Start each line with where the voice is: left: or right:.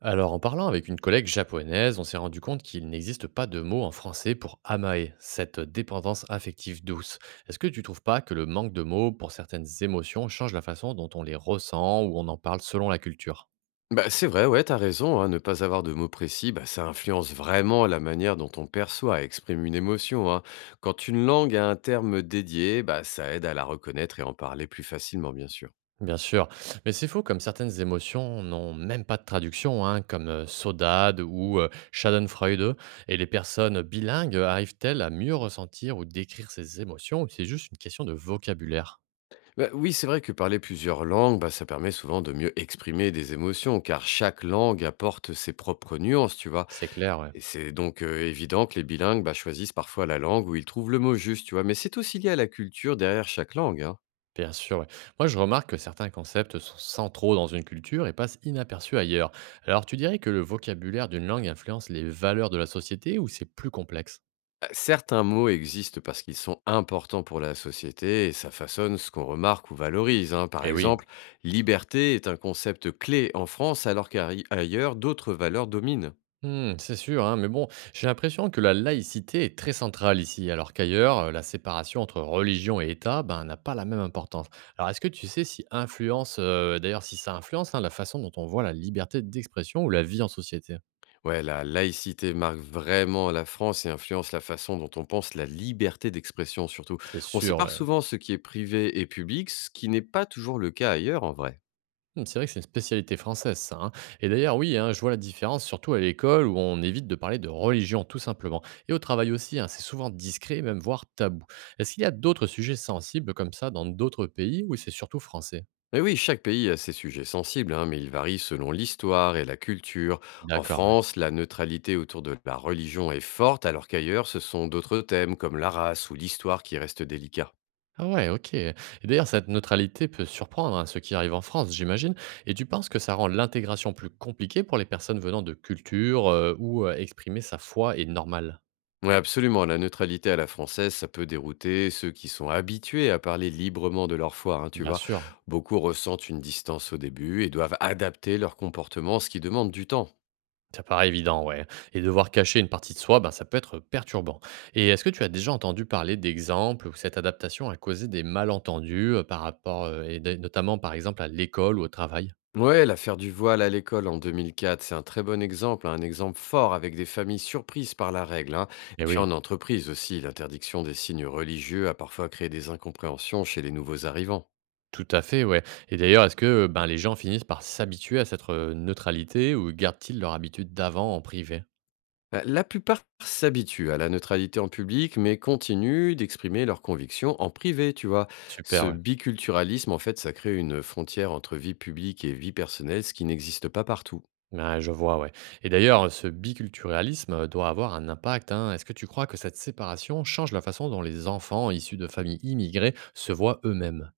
right: Alors, en parlant avec une collègue japonaise, on s'est rendu compte qu'il n'existe pas de mot en français pour amae, cette dépendance affective douce. Est-ce que tu trouves pas que le manque de mots pour certaines émotions change la façon dont on les ressent ou on en parle selon la culture?
left: Bah, c'est vrai, ouais, t'as raison, hein, ne pas avoir de mots précis, bah, ça influence vraiment la manière dont on perçoit, exprime une émotion, hein. Quand une langue a un terme dédié, bah, ça aide à la reconnaître et en parler plus facilement, bien sûr.
right: Bien sûr, mais c'est faux comme certaines émotions n'ont même pas de traduction, hein, comme saudade ou schadenfreude, et les personnes bilingues arrivent-elles à mieux ressentir ou décrire ces émotions ou c'est juste une question de vocabulaire?
left: Bah oui, c'est vrai que parler plusieurs langues, bah, ça permet souvent de mieux exprimer des émotions, car chaque langue apporte ses propres nuances, tu vois.
right: C'est clair, ouais.
left: Et c'est donc évident que les bilingues, bah, choisissent parfois la langue où ils trouvent le mot juste, tu vois. Mais c'est aussi lié à la culture derrière chaque langue, hein.
right: Bien sûr, ouais. Moi, je remarque que certains concepts sont centraux dans une culture et passent inaperçus ailleurs. Alors, tu dirais que le vocabulaire d'une langue influence les valeurs de la société ou c'est plus complexe?
left: Bah, certains mots existent parce qu'ils sont importants pour la société et ça façonne ce qu'on remarque ou valorise, hein. Par
right: Eh oui.
left: exemple, liberté est un concept clé en France alors qu'ailleurs, d'autres valeurs dominent.
right: Hmm, c'est sûr, hein, mais bon, j'ai l'impression que la laïcité est très centrale ici, alors qu'ailleurs, la séparation entre religion et État ben, n'a pas la même importance. Alors, est-ce que tu sais si influence, d'ailleurs, si ça influence hein, la façon dont on voit la liberté d'expression ou la vie en société?
left: Ouais, la laïcité marque vraiment la France et influence la façon dont on pense la liberté d'expression surtout.
right: C'est
left: On
right: sûr,
left: sépare
right: ouais.
left: souvent ce qui est privé et public, ce qui n'est pas toujours le cas ailleurs en vrai.
right: Mmh, c'est vrai que c'est une spécialité française ça, hein. Et d'ailleurs, oui, hein, je vois la différence, surtout à l'école où on évite de parler de religion, tout simplement. Et au travail aussi, hein, c'est souvent discret, même voire tabou. Est-ce qu'il y a d'autres sujets sensibles comme ça dans d'autres pays où c'est surtout français?
left: Et oui, chaque pays a ses sujets sensibles, hein, mais ils varient selon l'histoire et la culture. En
right: D'accord, ouais.
left: France, la neutralité autour de la religion est forte, alors qu'ailleurs, ce sont d'autres thèmes comme la race ou l'histoire qui restent délicats.
right: Ah ouais, ok. Et d'ailleurs, cette neutralité peut surprendre hein, ceux qui arrivent en France, j'imagine. Et tu penses que ça rend l'intégration plus compliquée pour les personnes venant de cultures où exprimer sa foi est normal?
left: Oui, absolument, la neutralité à la française, ça peut dérouter ceux qui sont habitués à parler librement de leur foi, hein, tu
right: Bien
left: vois.
right: sûr.
left: Beaucoup ressentent une distance au début et doivent adapter leur comportement, ce qui demande du temps.
right: Ça paraît évident, ouais. Et devoir cacher une partie de soi, ben, ça peut être perturbant. Et est-ce que tu as déjà entendu parler d'exemples où cette adaptation a causé des malentendus par rapport, notamment par exemple à l'école ou au travail?
left: Ouais, l'affaire du voile à l'école en 2004, c'est un très bon exemple, hein, un exemple fort avec des familles surprises par la règle, hein.
right: Eh
left: Et puis
right: oui,
left: en entreprise aussi, l'interdiction des signes religieux a parfois créé des incompréhensions chez les nouveaux arrivants.
right: tout à fait, ouais. Et d'ailleurs, est-ce que ben, les gens finissent par s'habituer à cette neutralité ou gardent-ils leur habitude d'avant en privé?
left: La plupart s'habituent à la neutralité en public, mais continuent d'exprimer leurs convictions en privé, tu vois.
right: Super,
left: Ce
right: ouais.
left: biculturalisme, en fait, ça crée une frontière entre vie publique et vie personnelle, ce qui n'existe pas partout.
right: Ouais, je vois, ouais. Et d'ailleurs, ce biculturalisme doit avoir un impact, hein. Est-ce que tu crois que cette séparation change la façon dont les enfants issus de familles immigrées se voient eux-mêmes?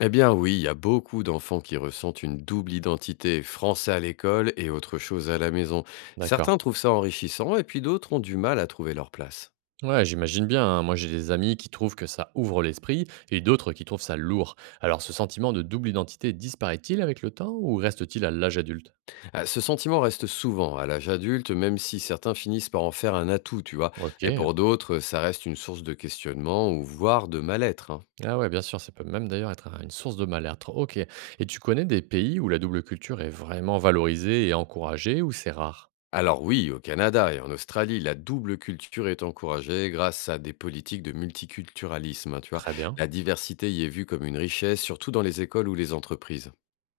left: Eh bien oui, il y a beaucoup d'enfants qui ressentent une double identité, français à l'école et autre chose à la maison. Certains
right: D'accord.
left: trouvent ça enrichissant et puis d'autres ont du mal à trouver leur place.
right: Ouais, j'imagine bien, hein. Moi, j'ai des amis qui trouvent que ça ouvre l'esprit et d'autres qui trouvent ça lourd. Alors, ce sentiment de double identité disparaît-il avec le temps ou reste-t-il à l'âge adulte?
left: Ah, ce sentiment reste souvent à l'âge adulte, même si certains finissent par en faire un atout, tu vois. Et
right: Ok.
left: pour d'autres, ça reste une source de questionnement ou voire de mal-être, hein.
right: Ah ouais, bien sûr, ça peut même d'ailleurs être une source de mal-être. Ok. Et tu connais des pays où la double culture est vraiment valorisée et encouragée ou c'est rare?
left: Alors oui, au Canada et en Australie, la double culture est encouragée grâce à des politiques de multiculturalisme, hein, tu vois.
right: Très bien.
left: La diversité y est vue comme une richesse, surtout dans les écoles ou les entreprises.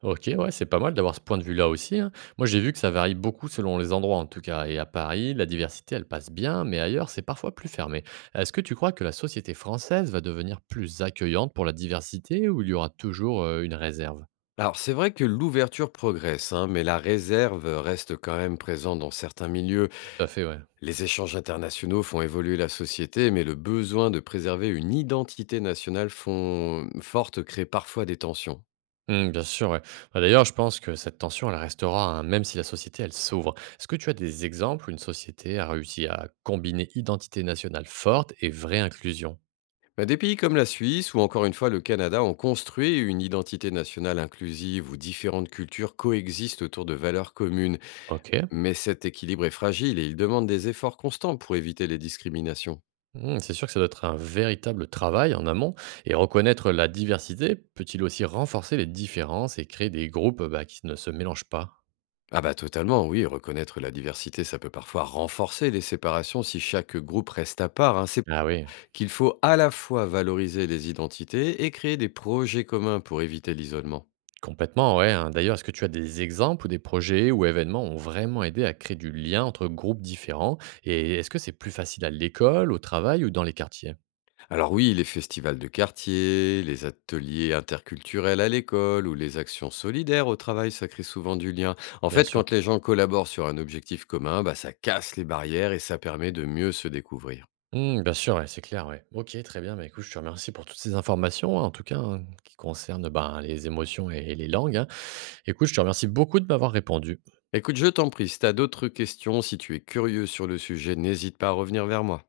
right: OK, ouais, c'est pas mal d'avoir ce point de vue-là aussi, hein. Moi, j'ai vu que ça varie beaucoup selon les endroits, en tout cas. Et à Paris, la diversité, elle passe bien, mais ailleurs, c'est parfois plus fermé. Est-ce que tu crois que la société française va devenir plus accueillante pour la diversité ou il y aura toujours une réserve?
left: Alors, c'est vrai que l'ouverture progresse, hein, mais la réserve reste quand même présente dans certains milieux.
right: Tout à fait, ouais.
left: Les échanges internationaux font évoluer la société, mais le besoin de préserver une identité nationale forte crée parfois des tensions.
right: Hmm, bien sûr, ouais. Bah, d'ailleurs, je pense que cette tension, elle restera, hein, même si la société, elle s'ouvre. Est-ce que tu as des exemples où une société a réussi à combiner identité nationale forte et vraie inclusion?
left: Bah, des pays comme la Suisse ou encore une fois le Canada ont construit une identité nationale inclusive où différentes cultures coexistent autour de valeurs communes.
right: OK.
left: Mais cet équilibre est fragile et il demande des efforts constants pour éviter les discriminations.
right: Mmh, c'est sûr que ça doit être un véritable travail en amont et reconnaître la diversité peut-il aussi renforcer les différences et créer des groupes bah, qui ne se mélangent pas?
left: Ah bah totalement, oui, reconnaître la diversité, ça peut parfois renforcer les séparations si chaque groupe reste à part, hein. C'est
right: Ah oui,
left: qu'il faut à la fois valoriser les identités et créer des projets communs pour éviter l'isolement.
right: complètement, ouais, hein. D'ailleurs, est-ce que tu as des exemples ou des projets ou événements ont vraiment aidé à créer du lien entre groupes différents? Et est-ce que c'est plus facile à l'école, au travail ou dans les quartiers?
left: Alors oui, les festivals de quartier, les ateliers interculturels à l'école ou les actions solidaires au travail, ça crée souvent du lien. En
right: Bien
left: fait,
right: sûr.
left: quand les gens collaborent sur un objectif commun, bah, ça casse les barrières et ça permet de mieux se découvrir.
right: Mmh, bien sûr, ouais, c'est clair, ouais. Ok, très bien. Bah, écoute, je te remercie pour toutes ces informations, hein, en tout cas, hein, qui concernent bah, les émotions et les langues, hein. Écoute, je te remercie beaucoup de m'avoir répondu.
left: Écoute, je t'en prie, si t'as d'autres questions, si tu es curieux sur le sujet, n'hésite pas à revenir vers moi.